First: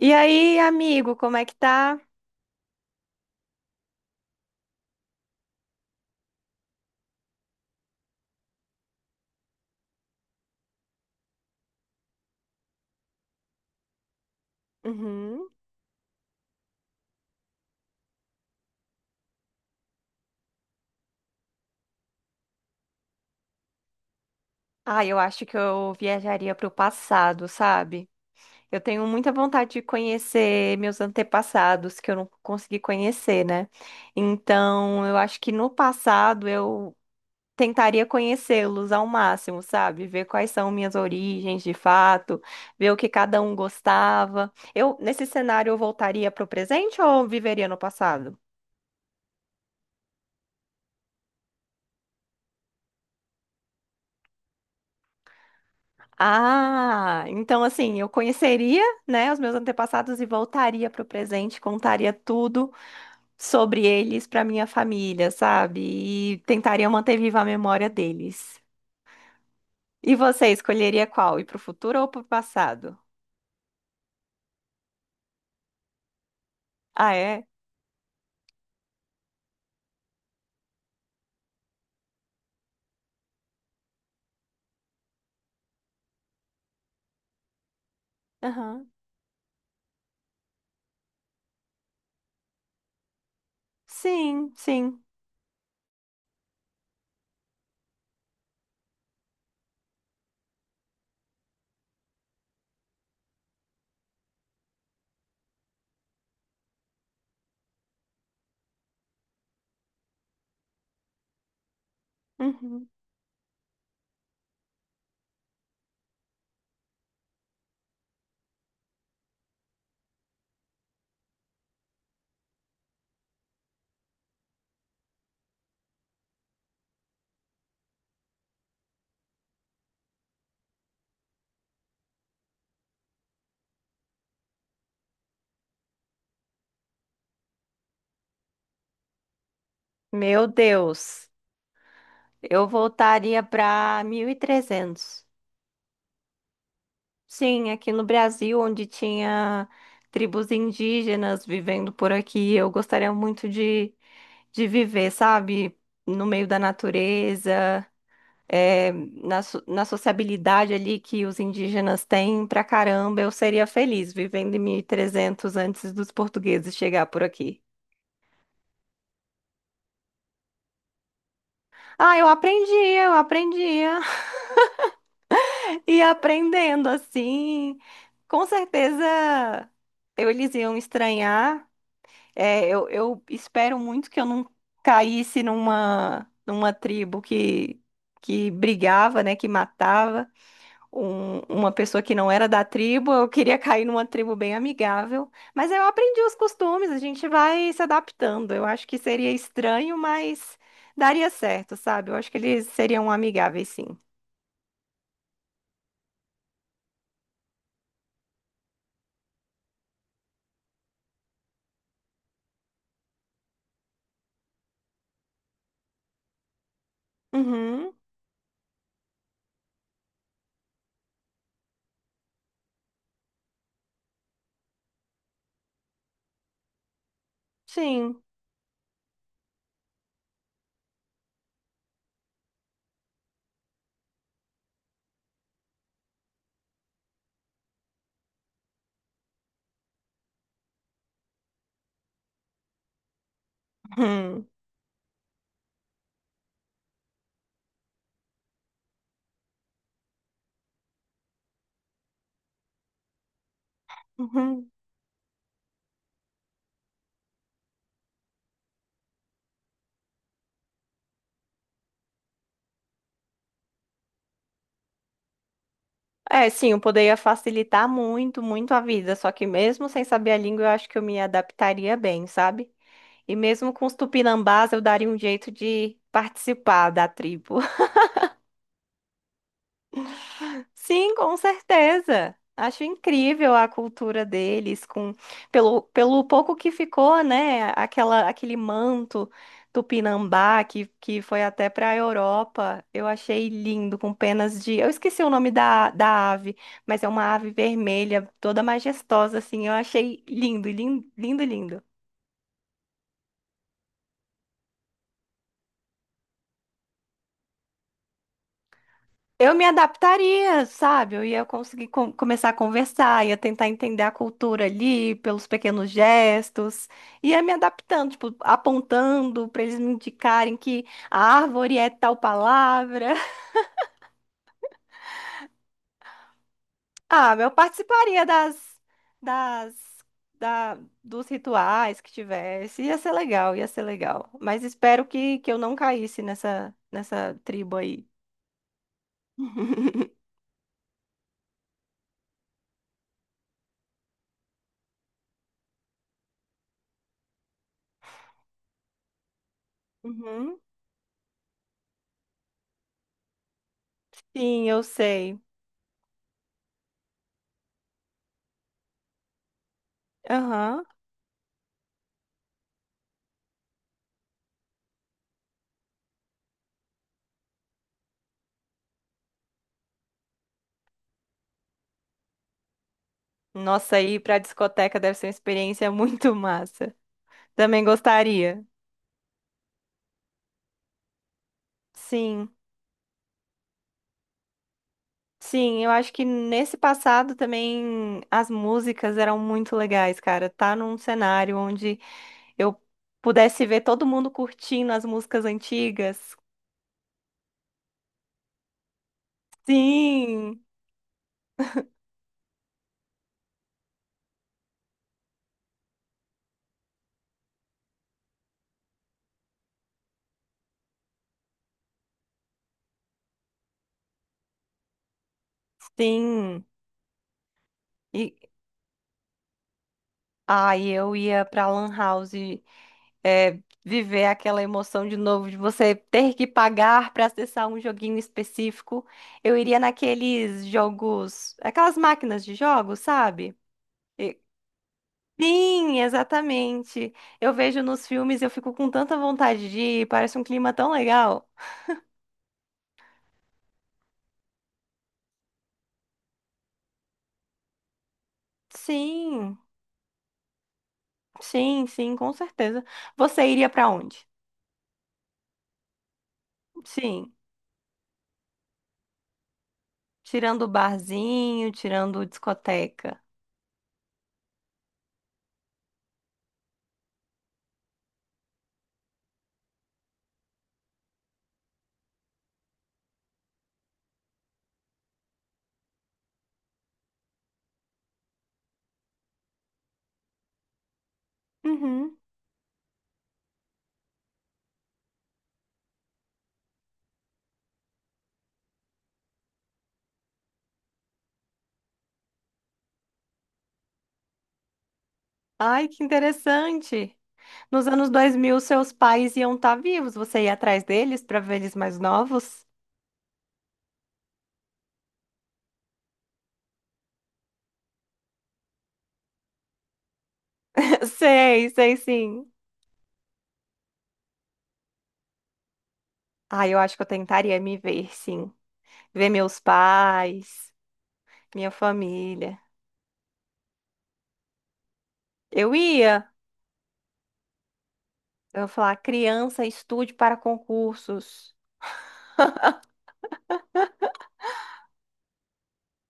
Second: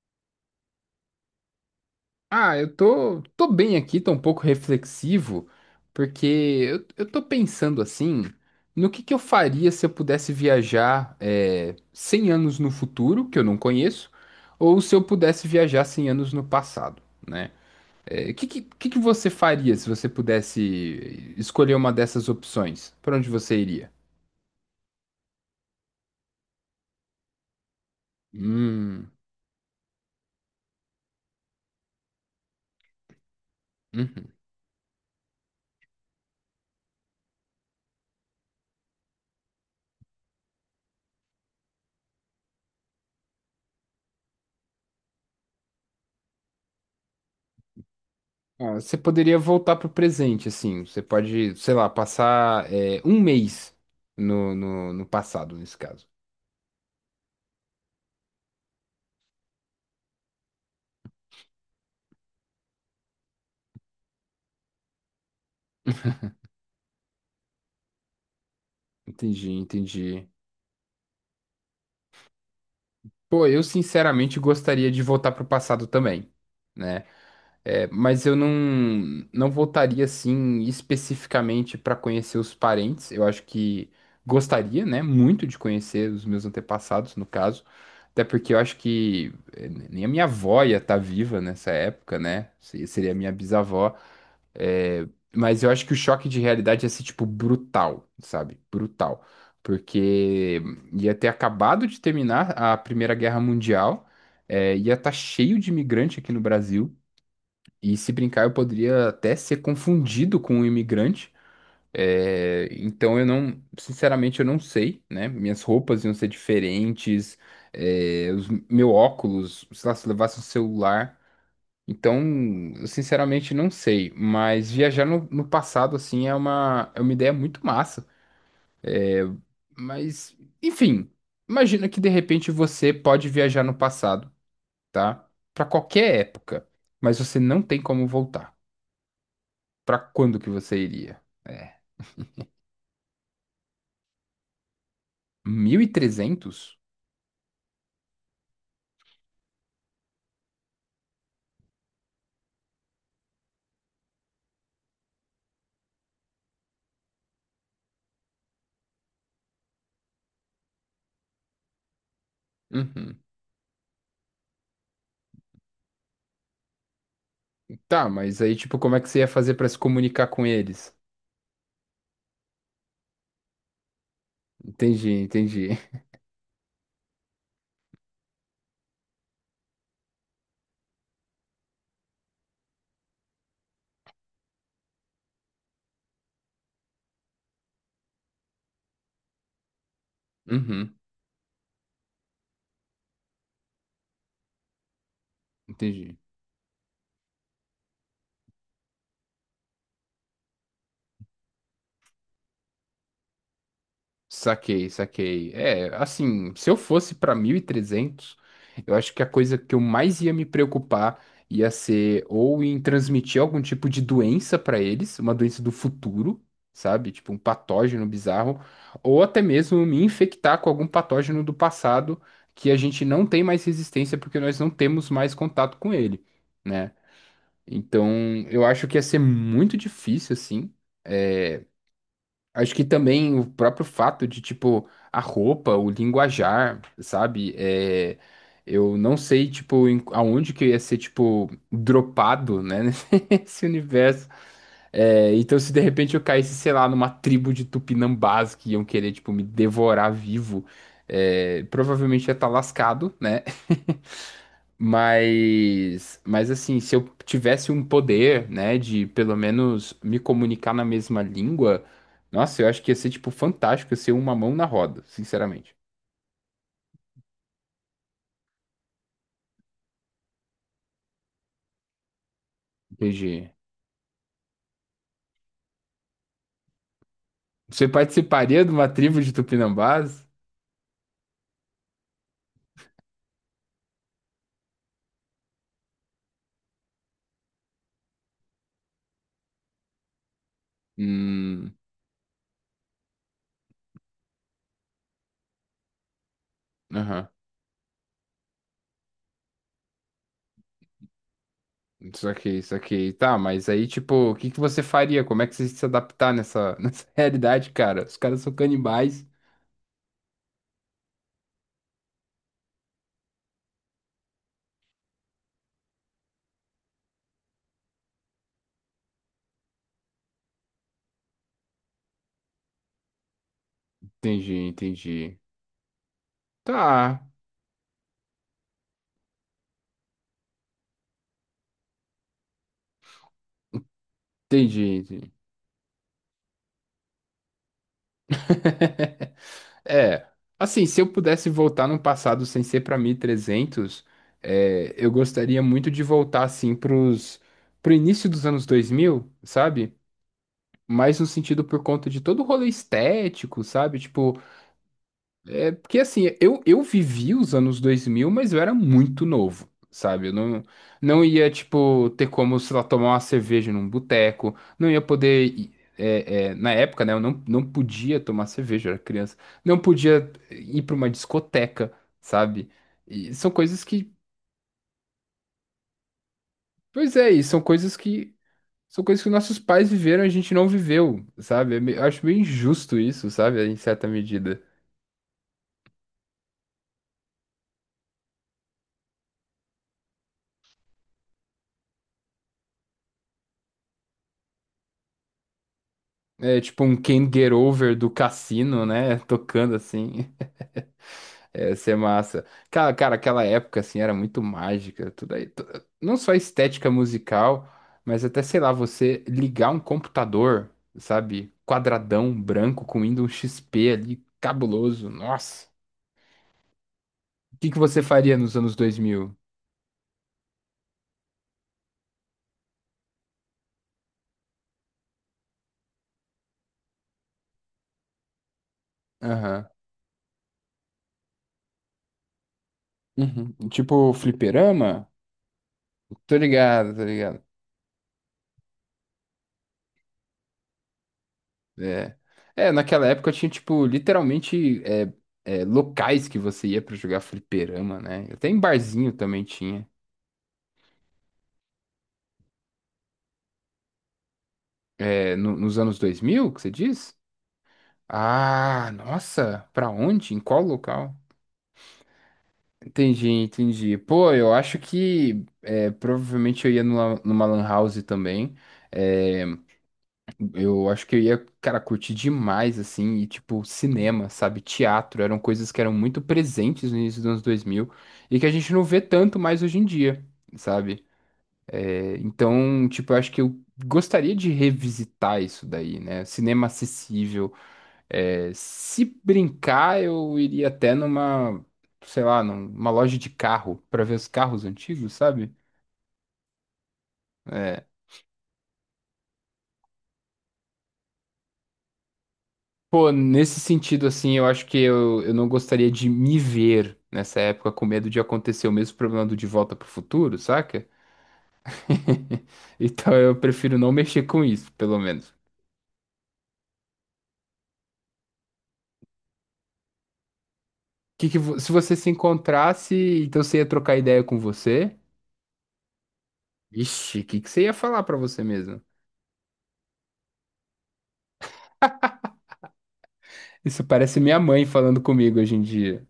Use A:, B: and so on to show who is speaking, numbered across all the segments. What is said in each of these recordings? A: E aí, amigo, como é que tá?
B: Ah, eu tô bem aqui, tô um pouco reflexivo, porque eu tô pensando assim, no que eu faria se eu pudesse viajar 100 anos no futuro, que eu não conheço, ou se eu pudesse
A: Uhum.
B: viajar 100 anos no passado, né? Que você faria se você pudesse escolher uma dessas opções? Para onde você iria?
A: Ah, eu acho que eu viajaria pro passado, sabe? Eu tenho
B: Hum,
A: muita vontade de conhecer meus antepassados que eu não consegui conhecer, né?
B: uhum.
A: Então, eu acho que no passado eu tentaria conhecê-los ao máximo, sabe? Ver quais são minhas origens de fato, ver o que cada um gostava. Eu, nesse cenário, eu voltaria pro presente ou viveria no passado?
B: Ah, você poderia voltar pro presente, assim. Você pode, sei lá, passar um mês no passado, nesse caso.
A: Ah, então assim, eu conheceria, né, os meus antepassados e voltaria para o presente, contaria tudo sobre eles para minha família, sabe? E tentaria manter viva a memória deles.
B: Entendi,
A: E
B: entendi.
A: você escolheria qual? Ir para o futuro ou para o passado?
B: Pô, eu sinceramente gostaria de voltar pro passado também, né?
A: Ah, é?
B: É, mas eu não, não voltaria, assim, especificamente para conhecer os parentes. Eu acho que gostaria, né, muito de conhecer os meus antepassados, no caso. Até porque eu acho
A: Aham.
B: que nem a minha avó ia estar viva nessa época, né? Seria a minha bisavó.
A: Sim, sim.
B: É, mas eu acho que o choque de realidade ia ser, tipo, brutal, sabe? Brutal. Porque ia ter acabado de terminar a Primeira Guerra Mundial, é, ia estar cheio de imigrante aqui no Brasil, e se brincar, eu poderia até ser confundido com um imigrante. É,
A: Uhum.
B: então eu não, sinceramente, eu não sei, né? Minhas roupas iam ser diferentes, é, meu óculos, sei lá, se eu levasse um celular. Então, eu sinceramente não sei, mas viajar no passado, assim, é uma ideia muito massa. Mas, enfim, imagina que de repente você pode viajar no passado, tá? Pra qualquer época, mas você não tem como voltar. Pra quando
A: Meu
B: que você iria?
A: Deus,
B: É,
A: eu voltaria para 1300.
B: 1300?
A: Sim, aqui no Brasil, onde tinha tribos indígenas vivendo por aqui, eu gostaria muito de viver, sabe? No meio da natureza, é, na, na sociabilidade ali que os indígenas têm pra
B: Uhum.
A: caramba, eu seria feliz vivendo em 1300 antes dos portugueses chegar por aqui.
B: Tá, mas aí, tipo, como é que você ia fazer pra se comunicar com eles?
A: Ah, eu aprendia
B: Entendi, entendi.
A: e aprendendo assim, com certeza eu, eles iam estranhar. É, eu espero muito que eu não caísse numa, numa tribo que brigava, né, que matava
B: Uhum,
A: uma pessoa que não era da tribo. Eu queria cair numa tribo bem amigável, mas eu
B: entendi.
A: aprendi os costumes, a gente vai se adaptando. Eu acho que seria estranho, mas daria certo, sabe? Eu acho que eles seriam amigáveis, sim.
B: Saquei, saquei. É, assim, se eu fosse para 1300 eu acho que a coisa que eu mais ia me preocupar ia ser ou em transmitir algum tipo de doença para eles, uma doença do futuro, sabe? Tipo um
A: Uhum,
B: patógeno bizarro, ou até mesmo me infectar com algum patógeno do passado que a gente não tem mais resistência porque nós não temos mais contato com ele, né? Então,
A: sim.
B: eu acho que ia ser muito difícil, assim. é, Acho que também o próprio fato de, tipo, a roupa, o linguajar, sabe? É, eu não sei, tipo, aonde que eu ia ser, tipo, dropado, né? Nesse universo.
A: Uhum,
B: É, então, se de repente eu caísse, sei lá, numa tribo de tupinambás que iam querer, tipo, me devorar vivo, é, provavelmente ia estar lascado, né?
A: uhum.
B: Mas assim, se eu tivesse um poder, né, de pelo menos me comunicar na mesma língua, nossa, eu acho que ia ser, tipo, fantástico ia ser uma mão na roda, sinceramente.
A: É, sim, eu poderia facilitar muito, muito a vida, só que mesmo sem saber a língua, eu acho que eu me adaptaria bem, sabe? E
B: Entendi.
A: mesmo com os tupinambás, eu daria um jeito de participar da tribo.
B: Você participaria de uma tribo de Tupinambás?
A: Sim, com certeza. Acho incrível a cultura deles, com pelo, pelo pouco que ficou, né? Aquela, aquele manto tupinambá que foi até
B: Hum,
A: para a Europa. Eu achei lindo, com penas de. Eu esqueci o nome da, da ave, mas é
B: aham.
A: uma ave vermelha, toda majestosa, assim. Eu achei lindo, lindo, lindo, lindo.
B: Só que isso aqui. Tá, mas aí, tipo, o que que você faria? Como é que você ia se adaptar nessa, nessa realidade, cara? Os caras são canibais.
A: Eu me adaptaria, sabe? Eu ia conseguir começar a conversar, ia tentar entender a cultura ali pelos pequenos gestos, ia me adaptando, tipo, apontando para eles me indicarem que a árvore é tal palavra.
B: Entendi, entendi. Tá,
A: Ah, eu participaria das, das, da, dos rituais que tivesse. Ia ser legal, ia ser legal. Mas
B: entendi,
A: espero
B: entendi.
A: que eu não caísse nessa, nessa tribo aí.
B: É, assim, se eu pudesse voltar no passado sem ser pra 1300, é, eu gostaria muito de voltar, assim, pro início dos anos 2000, sabe?
A: Uhum.
B: Mais no sentido por conta de todo o rolê estético, sabe? Tipo,
A: Sim, eu sei.
B: é porque assim, eu vivi os anos 2000 mas eu era muito novo, sabe? Eu não,
A: Aham.
B: não ia, tipo, ter como, sei lá, tomar uma cerveja num boteco, não ia poder. É, é, na época, né, eu não, não podia tomar cerveja, eu era criança, não podia ir para uma discoteca, sabe? E são coisas
A: Nossa,
B: que.
A: ir pra discoteca deve ser uma experiência muito massa.
B: Pois é, e são
A: Também
B: coisas que.
A: gostaria.
B: São coisas que nossos pais viveram e a gente não viveu, sabe? Eu acho meio
A: Sim,
B: injusto isso, sabe? Em certa medida.
A: sim, eu acho que nesse passado também as músicas eram muito legais, cara. Tá num cenário onde eu pudesse ver todo mundo curtindo as músicas antigas.
B: É tipo um Can't Get Over do Cassino, né? Tocando assim.
A: Sim,
B: É, ia ser massa. Cara, aquela época assim era muito mágica, tudo aí. Não só a estética musical, mas até, sei lá, você ligar um computador, sabe? Quadradão, branco, com Windows XP ali, cabuloso. Nossa.
A: sim.
B: O que que você
A: E
B: faria nos anos 2000?
A: ai, eu ia pra Lan House é, viver aquela emoção de novo, de você ter que pagar para acessar um joguinho específico. Eu
B: Aham.
A: iria naqueles jogos, aquelas máquinas de jogos,
B: Uhum.
A: sabe?
B: Tipo
A: E-
B: fliperama?
A: Sim,
B: Tô ligado, tô
A: exatamente.
B: ligado.
A: Eu vejo nos filmes, eu fico com tanta vontade de ir, parece um clima tão legal.
B: É. É, naquela época tinha, tipo, literalmente locais que você ia pra jogar fliperama, né? Até em barzinho também
A: Sim,
B: tinha.
A: sim, sim, com certeza. Você iria para onde?
B: É, nos anos 2000, que você diz?
A: Sim,
B: Ah, nossa, pra onde? Em qual
A: tirando o
B: local?
A: barzinho, tirando discoteca.
B: Entendi, entendi. Pô, eu acho que é, provavelmente eu ia numa, numa lan house também. É, eu acho que eu ia, cara, curtir demais, assim, e tipo, cinema, sabe? Teatro, eram coisas que eram muito presentes no início dos anos 2000 e que a gente não vê tanto mais hoje em dia, sabe?
A: Uhum.
B: É, então, tipo, eu acho que eu gostaria de revisitar isso daí, né? Cinema acessível. É, se brincar, eu iria até numa, sei lá, numa loja de carro pra ver os carros antigos, sabe?
A: Ai, que interessante.
B: É,
A: Nos anos 2000, seus pais iam estar vivos. Você ia atrás deles para ver eles mais novos?
B: pô, nesse sentido, assim, eu acho que eu não gostaria de me ver nessa época com medo de acontecer o mesmo problema do De Volta pro Futuro, saca?
A: Sei, sei sim.
B: Então eu prefiro não mexer com isso, pelo menos.
A: Ah, eu acho que eu tentaria me ver, sim. Ver meus pais, minha
B: Se você se
A: família.
B: encontrasse, então você ia trocar ideia com você?
A: Eu ia.
B: Ixi, o que que você ia falar pra você
A: Eu ia
B: mesmo?
A: falar, criança, estude para concursos.
B: Isso parece minha mãe falando comigo hoje em dia.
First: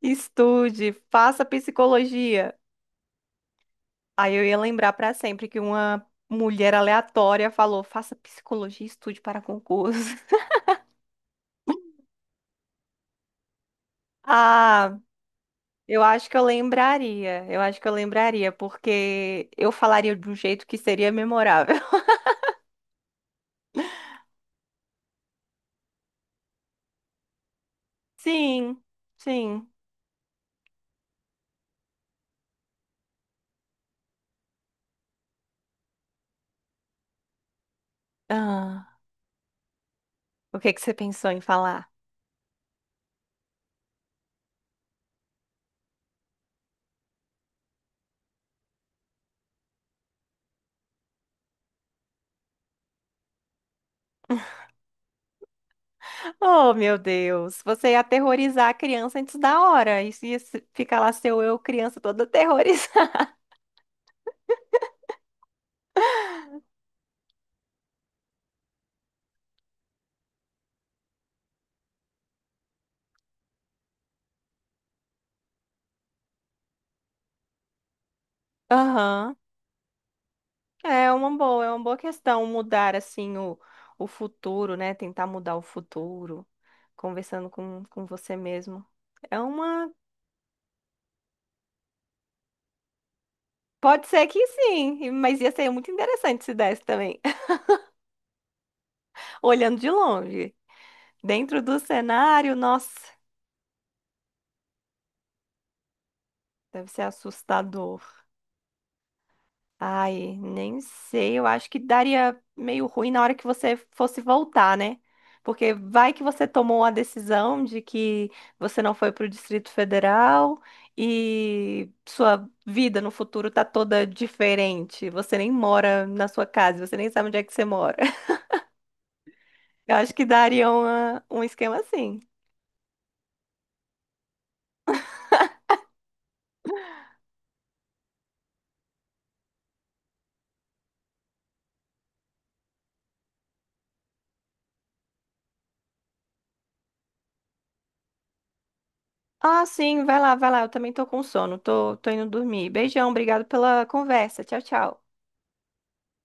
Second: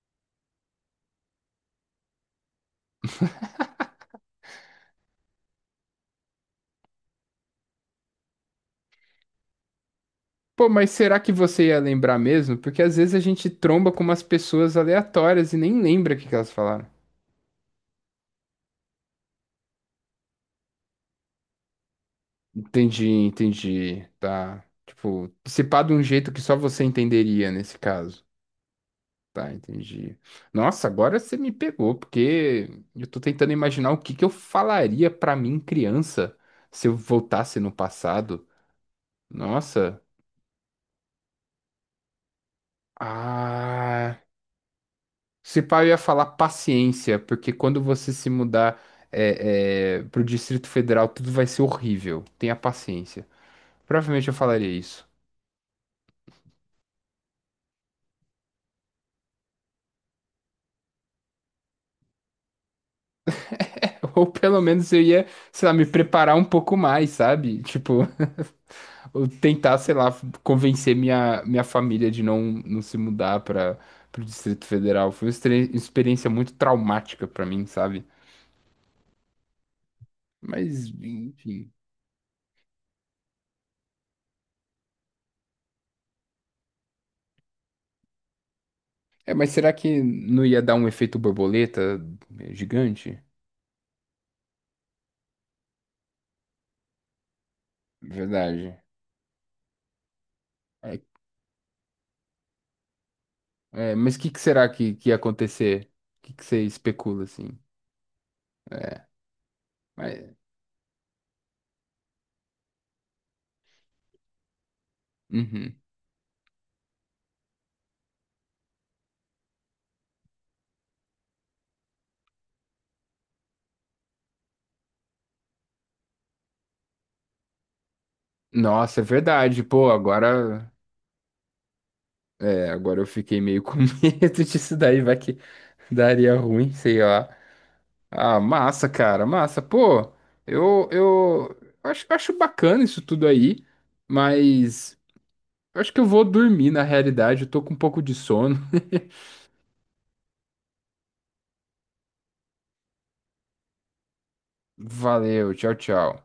A: Estude, faça psicologia. Aí eu ia lembrar para sempre que uma mulher aleatória falou, faça psicologia, e estude para concursos.
B: Pô, mas será que você ia lembrar mesmo? Porque às vezes a gente tromba com umas pessoas
A: Ah,
B: aleatórias e nem
A: eu
B: lembra o que
A: acho
B: que
A: que eu
B: elas falaram.
A: lembraria. Eu acho que eu lembraria, porque eu falaria de um jeito que seria memorável.
B: Entendi, entendi. Tá. Tipo, se pá de um jeito que só você entenderia nesse caso.
A: Sim,
B: Tá,
A: sim.
B: entendi. Nossa, agora você me pegou, porque eu tô tentando imaginar o que que eu falaria pra mim, criança, se eu voltasse no passado.
A: Ah,
B: Nossa.
A: o que que você pensou em falar?
B: Ah. Se pá, eu ia falar paciência, porque quando você se mudar pro Distrito Federal, tudo vai ser horrível. Tenha paciência. Provavelmente eu falaria isso.
A: Oh, meu Deus, você ia aterrorizar a criança antes da hora. Isso ia ficar lá seu eu, criança, toda aterrorizada.
B: Ou pelo menos eu ia, sei lá, me preparar um pouco mais, sabe? Tipo, ou tentar, sei lá, convencer minha família de não se mudar para o Distrito Federal. Foi uma experiência muito traumática para mim, sabe?
A: Aham.
B: Mas,
A: É
B: enfim.
A: uma boa questão mudar assim o futuro, né? Tentar mudar o futuro, conversando com você mesmo.
B: É,
A: É
B: mas será
A: uma
B: que não ia dar um efeito borboleta gigante?
A: Pode ser que sim, mas ia ser muito interessante se desse também,
B: Verdade.
A: olhando de longe.
B: É,
A: Dentro do cenário, nossa,
B: mas o que, que será que ia acontecer? O que, que você
A: deve ser
B: especula, assim?
A: assustador.
B: É, mas,
A: Ai, nem sei, eu acho que daria meio ruim na hora que você fosse voltar, né?
B: uhum.
A: Porque vai que você tomou a decisão de que você não foi para o Distrito Federal e sua vida no futuro tá toda diferente. Você nem mora na sua casa, você nem sabe onde é que você mora.
B: Nossa, é verdade. Pô,
A: Eu acho que daria
B: agora.
A: um esquema assim.
B: É, agora eu fiquei meio com medo disso daí, vai que daria ruim, sei lá. Ah, massa, cara, massa. Pô, eu acho bacana isso tudo aí, mas eu acho que eu vou dormir na realidade, eu tô com um pouco de sono.
A: Ah, sim, vai lá, vai lá. Eu também tô com sono. Tô, tô indo dormir. Beijão, obrigado pela conversa. Tchau, tchau.
B: Valeu, tchau, tchau.